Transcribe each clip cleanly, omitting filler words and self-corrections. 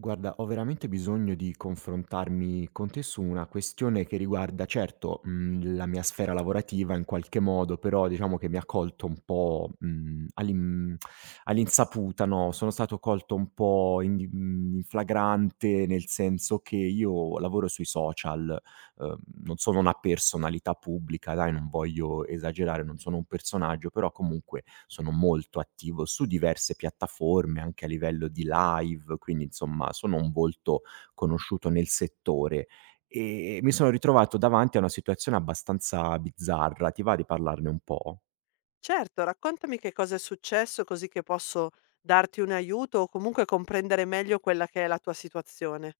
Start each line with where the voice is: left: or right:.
right: Guarda, ho veramente bisogno di confrontarmi con te su una questione che riguarda, certo, la mia sfera lavorativa in qualche modo, però diciamo che mi ha colto un po', all'insaputa, no, sono stato colto un po' in flagrante, nel senso che io lavoro sui social, uhm, non sono una personalità pubblica, dai, non voglio esagerare, non sono un personaggio, però comunque sono molto attivo su diverse piattaforme, anche a livello di live, quindi insomma sono un volto conosciuto nel settore. Mi sono ritrovato davanti a una situazione abbastanza bizzarra. Ti va di parlarne un po'?
left: Certo, raccontami che cosa è successo così che posso darti un aiuto o comunque comprendere meglio quella che è la tua situazione.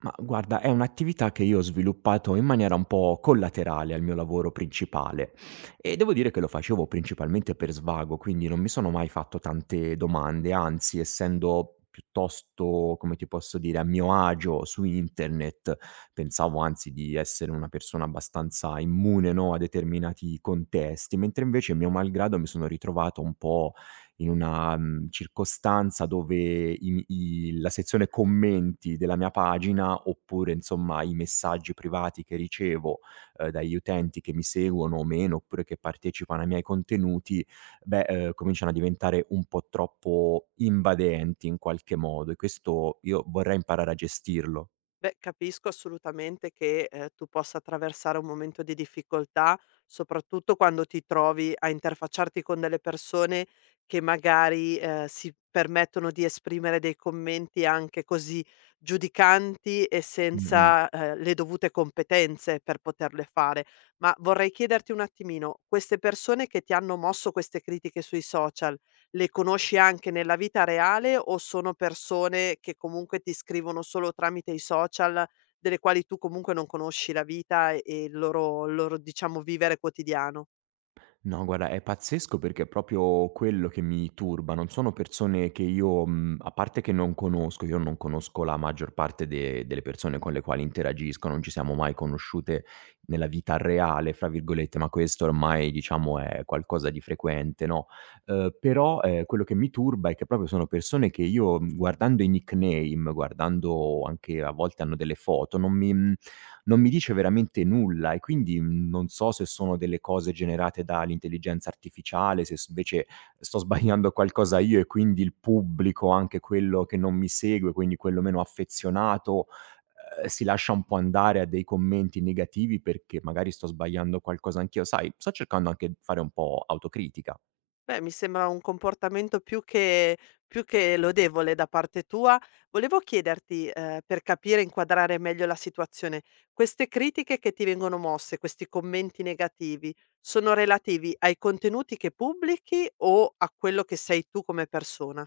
right: Ma guarda, è un'attività che io ho sviluppato in maniera un po' collaterale al mio lavoro principale e devo dire che lo facevo principalmente per svago, quindi non mi sono mai fatto tante domande, anzi, essendo piuttosto, come ti posso dire, a mio agio su internet, pensavo anzi di essere una persona abbastanza immune, no, a determinati contesti, mentre invece mio malgrado mi sono ritrovato un po' in una, circostanza dove i i la sezione commenti della mia pagina, oppure insomma i messaggi privati che ricevo, dagli utenti che mi seguono o meno, oppure che partecipano ai miei contenuti, beh, cominciano a diventare un po' troppo invadenti in qualche modo e questo io vorrei imparare a gestirlo.
left: Beh, capisco assolutamente che, tu possa attraversare un momento di difficoltà, soprattutto quando ti trovi a interfacciarti con delle persone che magari, si permettono di esprimere dei commenti anche così giudicanti e
right: Mh-mh.
left: senza, le dovute competenze per poterle fare. Ma vorrei chiederti un attimino, queste persone che ti hanno mosso queste critiche sui social, le conosci anche nella vita reale o sono persone che comunque ti scrivono solo tramite i social, delle quali tu comunque non conosci la vita e il loro diciamo vivere quotidiano?
right: No, guarda, è pazzesco perché è proprio quello che mi turba. Non sono persone che io, a parte che non conosco, io non conosco la maggior parte de delle persone con le quali interagisco, non ci siamo mai conosciute nella "vita reale", fra virgolette, ma questo ormai diciamo è qualcosa di frequente, no, però, quello che mi turba è che proprio sono persone che io, guardando i nickname, guardando anche a volte hanno delle foto, non mi dice veramente nulla e quindi, non so se sono delle cose generate dall'intelligenza artificiale, se s invece sto sbagliando qualcosa io e quindi il pubblico, anche quello che non mi segue, quindi quello meno affezionato, si lascia un po' andare a dei commenti negativi perché magari sto sbagliando qualcosa anch'io. Sai, sto cercando anche di fare un po' autocritica.
left: Beh, mi sembra un comportamento più che lodevole da parte tua. Volevo chiederti, per capire e inquadrare meglio la situazione, queste critiche che ti vengono mosse, questi commenti negativi, sono relativi ai contenuti che pubblichi o a quello che sei tu come persona?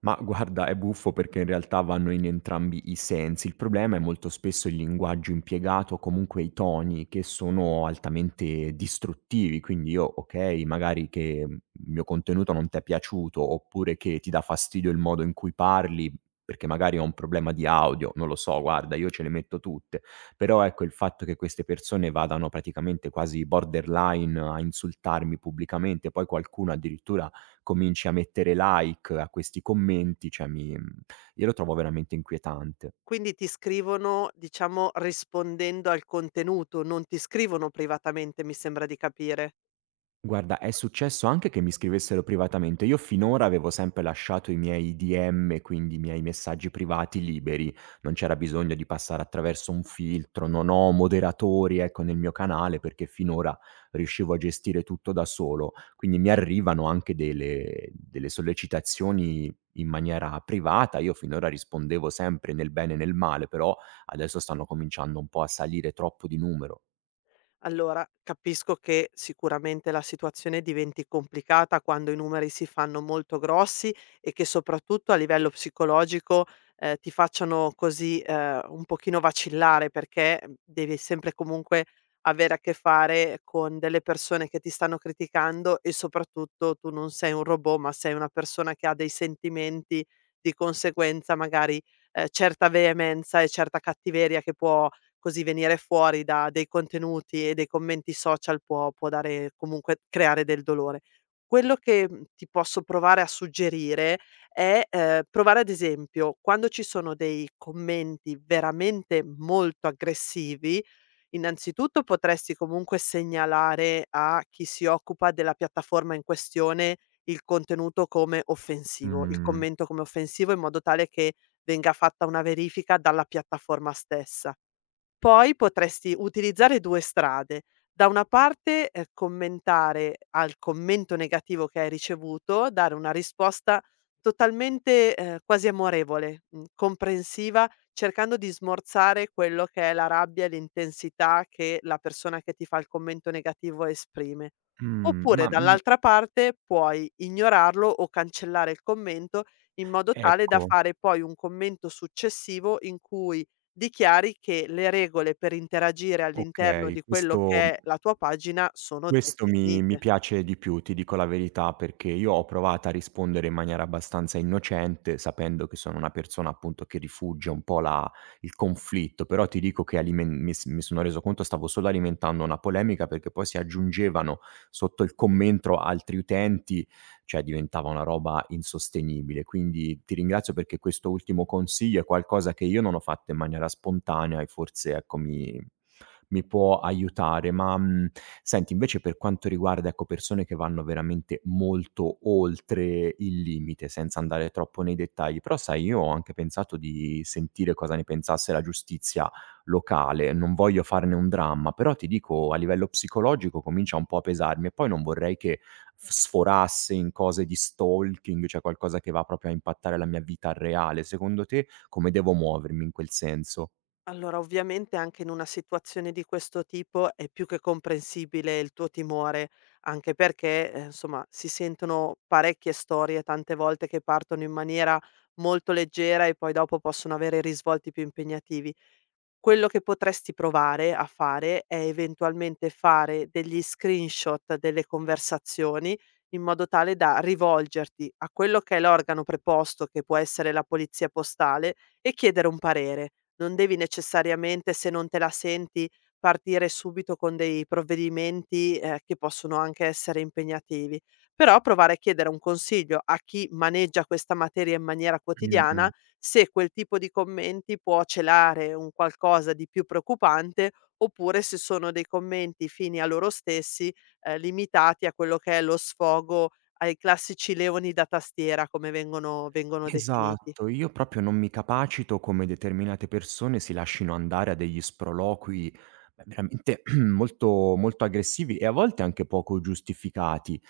right: Ma guarda, è buffo perché in realtà vanno in entrambi i sensi. Il problema è molto spesso il linguaggio impiegato, o comunque i toni che sono altamente distruttivi. Quindi io, ok, magari che il mio contenuto non ti è piaciuto, oppure che ti dà fastidio il modo in cui parli, perché magari ho un problema di audio, non lo so, guarda, io ce le metto tutte. Però ecco il fatto che queste persone vadano praticamente quasi borderline a insultarmi pubblicamente, poi qualcuno addirittura cominci a mettere like a questi commenti, cioè mi io lo trovo veramente inquietante.
left: Quindi ti scrivono, diciamo, rispondendo al contenuto, non ti scrivono privatamente, mi sembra di capire.
right: Guarda, è successo anche che mi scrivessero privatamente. Io finora avevo sempre lasciato i miei DM, quindi i miei messaggi privati liberi, non c'era bisogno di passare attraverso un filtro, non ho moderatori, ecco, nel mio canale perché finora riuscivo a gestire tutto da solo. Quindi mi arrivano anche delle sollecitazioni in maniera privata, io finora rispondevo sempre nel bene e nel male, però adesso stanno cominciando un po' a salire troppo di numero.
left: Allora, capisco che sicuramente la situazione diventi complicata quando i numeri si fanno molto grossi e che soprattutto a livello psicologico ti facciano così un pochino vacillare perché devi sempre comunque avere a che fare con delle persone che ti stanno criticando e soprattutto tu non sei un robot, ma sei una persona che ha dei sentimenti, di conseguenza magari certa veemenza e certa cattiveria che può così venire fuori da dei contenuti e dei commenti social può dare comunque creare del dolore. Quello che, ti posso provare a suggerire è, provare ad esempio, quando ci sono dei commenti veramente molto aggressivi, innanzitutto potresti comunque segnalare a chi si occupa della piattaforma in questione il contenuto come offensivo, il
right: Mh,
left: commento come offensivo in modo tale che venga fatta una verifica dalla piattaforma stessa. Poi potresti utilizzare 2 strade: da una parte, commentare al commento negativo che hai ricevuto, dare una risposta totalmente, quasi amorevole, comprensiva, cercando di smorzare quello che è la rabbia e l'intensità che la persona che ti fa il commento negativo esprime.
right: mh,
left: Oppure
right: ma,
left: dall'altra parte puoi ignorarlo o cancellare il commento in modo tale da
right: ecco.
left: fare poi un commento successivo in cui dichiari che le regole per interagire all'interno
right: Okay,
left: di quello che
right: questo
left: è la tua pagina sono
right: questo mi
left: definite.
right: piace di più, ti dico la verità, perché io ho provato a rispondere in maniera abbastanza innocente, sapendo che sono una persona appunto che rifugia un po' la il conflitto, però ti dico che alimen mi s mi sono reso conto stavo solo alimentando una polemica, perché poi si aggiungevano sotto il commento altri utenti, cioè diventava una roba insostenibile. Quindi ti ringrazio perché questo ultimo consiglio è qualcosa che io non ho fatto in maniera spontanea e forse, ecco, mi può aiutare, ma, senti invece per quanto riguarda, ecco, persone che vanno veramente molto oltre il limite, senza andare troppo nei dettagli, però sai io ho anche pensato di sentire cosa ne pensasse la giustizia locale, non voglio farne un dramma, però ti dico a livello psicologico comincia un po' a pesarmi e poi non vorrei che f sforasse in cose di stalking, cioè qualcosa che va proprio a impattare la mia vita reale. Secondo te come devo muovermi in quel senso?
left: Allora, ovviamente anche in una situazione di questo tipo è più che comprensibile il tuo timore, anche perché, insomma, si sentono parecchie storie tante volte che partono in maniera molto leggera e poi dopo possono avere risvolti più impegnativi. Quello che potresti provare a fare è eventualmente fare degli screenshot delle conversazioni in modo tale da rivolgerti a quello che è l'organo preposto, che può essere la polizia postale, e chiedere un parere. Non devi necessariamente, se non te la senti, partire subito con dei provvedimenti che possono anche essere impegnativi, però provare a chiedere un consiglio a chi maneggia questa materia in maniera quotidiana
right: Mh-mh.
left: se quel tipo di commenti può celare un qualcosa di più preoccupante oppure se sono dei commenti fini a loro stessi, limitati a quello che è lo sfogo ai classici leoni da tastiera come vengono definiti.
right: Esatto, io proprio non mi capacito come determinate persone si lascino andare a degli sproloqui, beh, veramente molto molto aggressivi e a volte anche poco giustificati.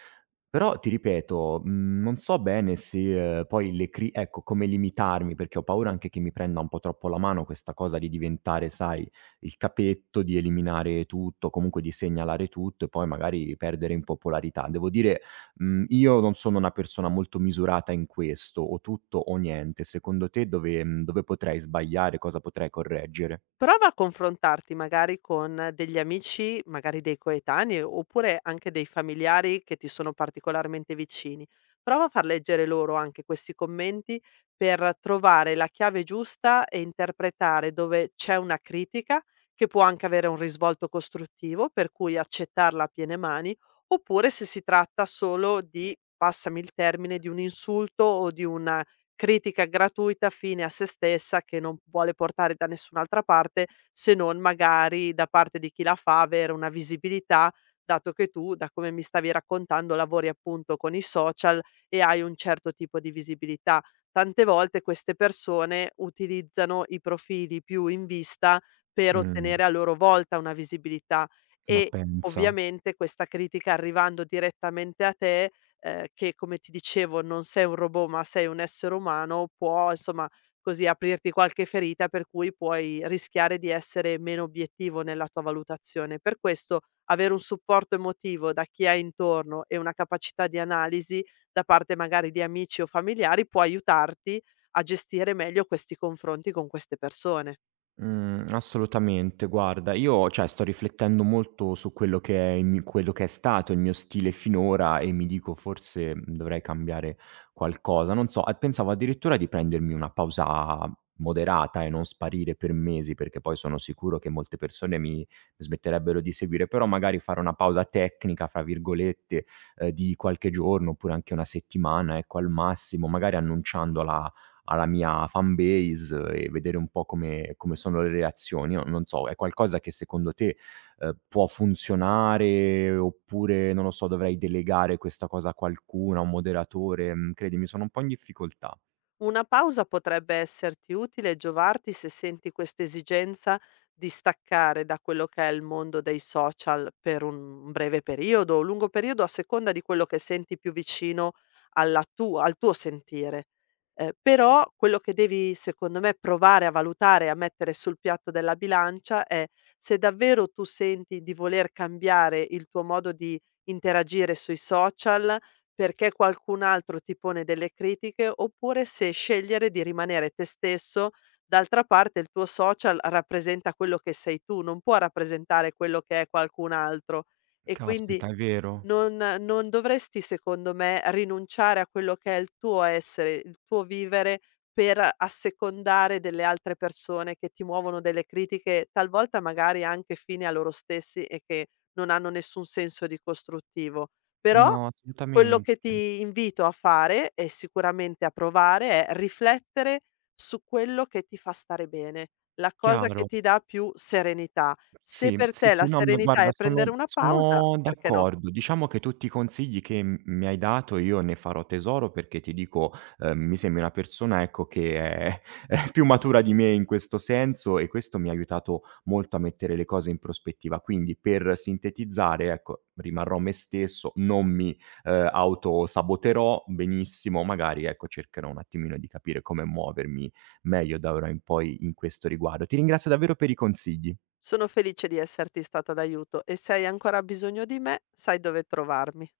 right: Però ti ripeto, non so bene se poi le cri ecco, come limitarmi, perché ho paura anche che mi prenda un po' troppo la mano questa cosa di diventare, sai, il capetto, di eliminare tutto, comunque di segnalare tutto e poi magari perdere in popolarità. Devo dire, io non sono una persona molto misurata in questo, o tutto o niente. Secondo te dove dove potrei sbagliare? Cosa potrei correggere?
left: Prova a confrontarti magari con degli amici, magari dei coetanei, oppure anche dei familiari che ti sono particolarmente vicini. Prova a far leggere loro anche questi commenti per trovare la chiave giusta e interpretare dove c'è una critica, che può anche avere un risvolto costruttivo, per cui accettarla a piene mani, oppure se si tratta solo di, passami il termine, di un insulto o di una critica gratuita, fine a se stessa, che non vuole portare da nessun'altra parte, se non magari da parte di chi la fa avere una visibilità, dato che tu, da come mi stavi raccontando, lavori appunto con i social e hai un certo tipo di visibilità. Tante volte queste persone utilizzano i profili più in vista per
right: Mh,
left: ottenere a loro volta una visibilità
right: ma
left: e
right: pensa.
left: ovviamente questa critica arrivando direttamente a te che come ti dicevo non sei un robot, ma sei un essere umano, può insomma così aprirti qualche ferita per cui puoi rischiare di essere meno obiettivo nella tua valutazione. Per questo avere un supporto emotivo da chi hai intorno e una capacità di analisi da parte magari di amici o familiari può aiutarti a gestire meglio questi confronti con queste persone.
right: Mhmm, Assolutamente. Guarda, io cioè sto riflettendo molto su quello che è il mi quello che è stato il mio stile finora e mi dico: "Forse, dovrei cambiare qualcosa." Non so, e pensavo addirittura di prendermi una pausa moderata e non sparire per mesi, perché poi sono sicuro che molte persone mi smetterebbero di seguire, però magari fare una "pausa tecnica", fra virgolette, di qualche giorno, oppure anche una settimana, ecco, al massimo, magari annunciandola alla mia fan base e vedere un po' come sono le reazioni. Io non so, è qualcosa che secondo te, può funzionare oppure, non lo so, dovrei delegare questa cosa a qualcuno, a un moderatore? Mhmm, credimi, sono un po' in difficoltà.
left: Una pausa potrebbe esserti utile e giovarti se senti questa esigenza di staccare da quello che è il mondo dei social per un breve periodo o lungo periodo, a seconda di quello che senti più vicino alla tua- al tuo sentire. Però quello che devi, secondo me, provare a valutare, a mettere sul piatto della bilancia è se davvero tu senti di voler cambiare il tuo modo di interagire sui social perché qualcun altro ti pone delle critiche, oppure se scegliere di rimanere te stesso. D'altra parte il tuo social rappresenta quello che sei tu, non può rappresentare quello che è qualcun altro e quindi
right: Caspita, è vero.
left: non dovresti, secondo me, rinunciare a quello che è il tuo essere, il tuo vivere per assecondare delle altre persone che ti muovono delle critiche, talvolta magari anche fini a loro stessi e che non hanno nessun senso di costruttivo. Però
right: No,
left: quello
right: assolutamente.
left: che ti invito a fare e sicuramente a provare è riflettere su quello che ti fa stare bene, la cosa che
right: Chiaro.
left: ti dà più serenità. Se
right: Sì,
left: per
right: sì,
left: te la
right: sì, no, ma
left: serenità
right: guarda
left: è
right: sono
left: prendere una pausa,
right: sono
left: perché no?
right: d'accordo. Diciamo che tutti i consigli che m mi hai dato io ne farò tesoro perché ti dico, mi sembri una persona, ecco, che è è più matura di me in questo senso e questo mi ha aiutato molto a mettere le cose in prospettiva. Quindi per sintetizzare, ecco, rimarrò me stesso, non mi, autosaboterò, benissimo, magari, ecco, cercherò un attimino di capire come muovermi meglio da ora in poi in questo riguardo. Ti ringrazio davvero per i consigli.
left: Sono felice di esserti stata d'aiuto e se hai ancora bisogno di me, sai dove trovarmi.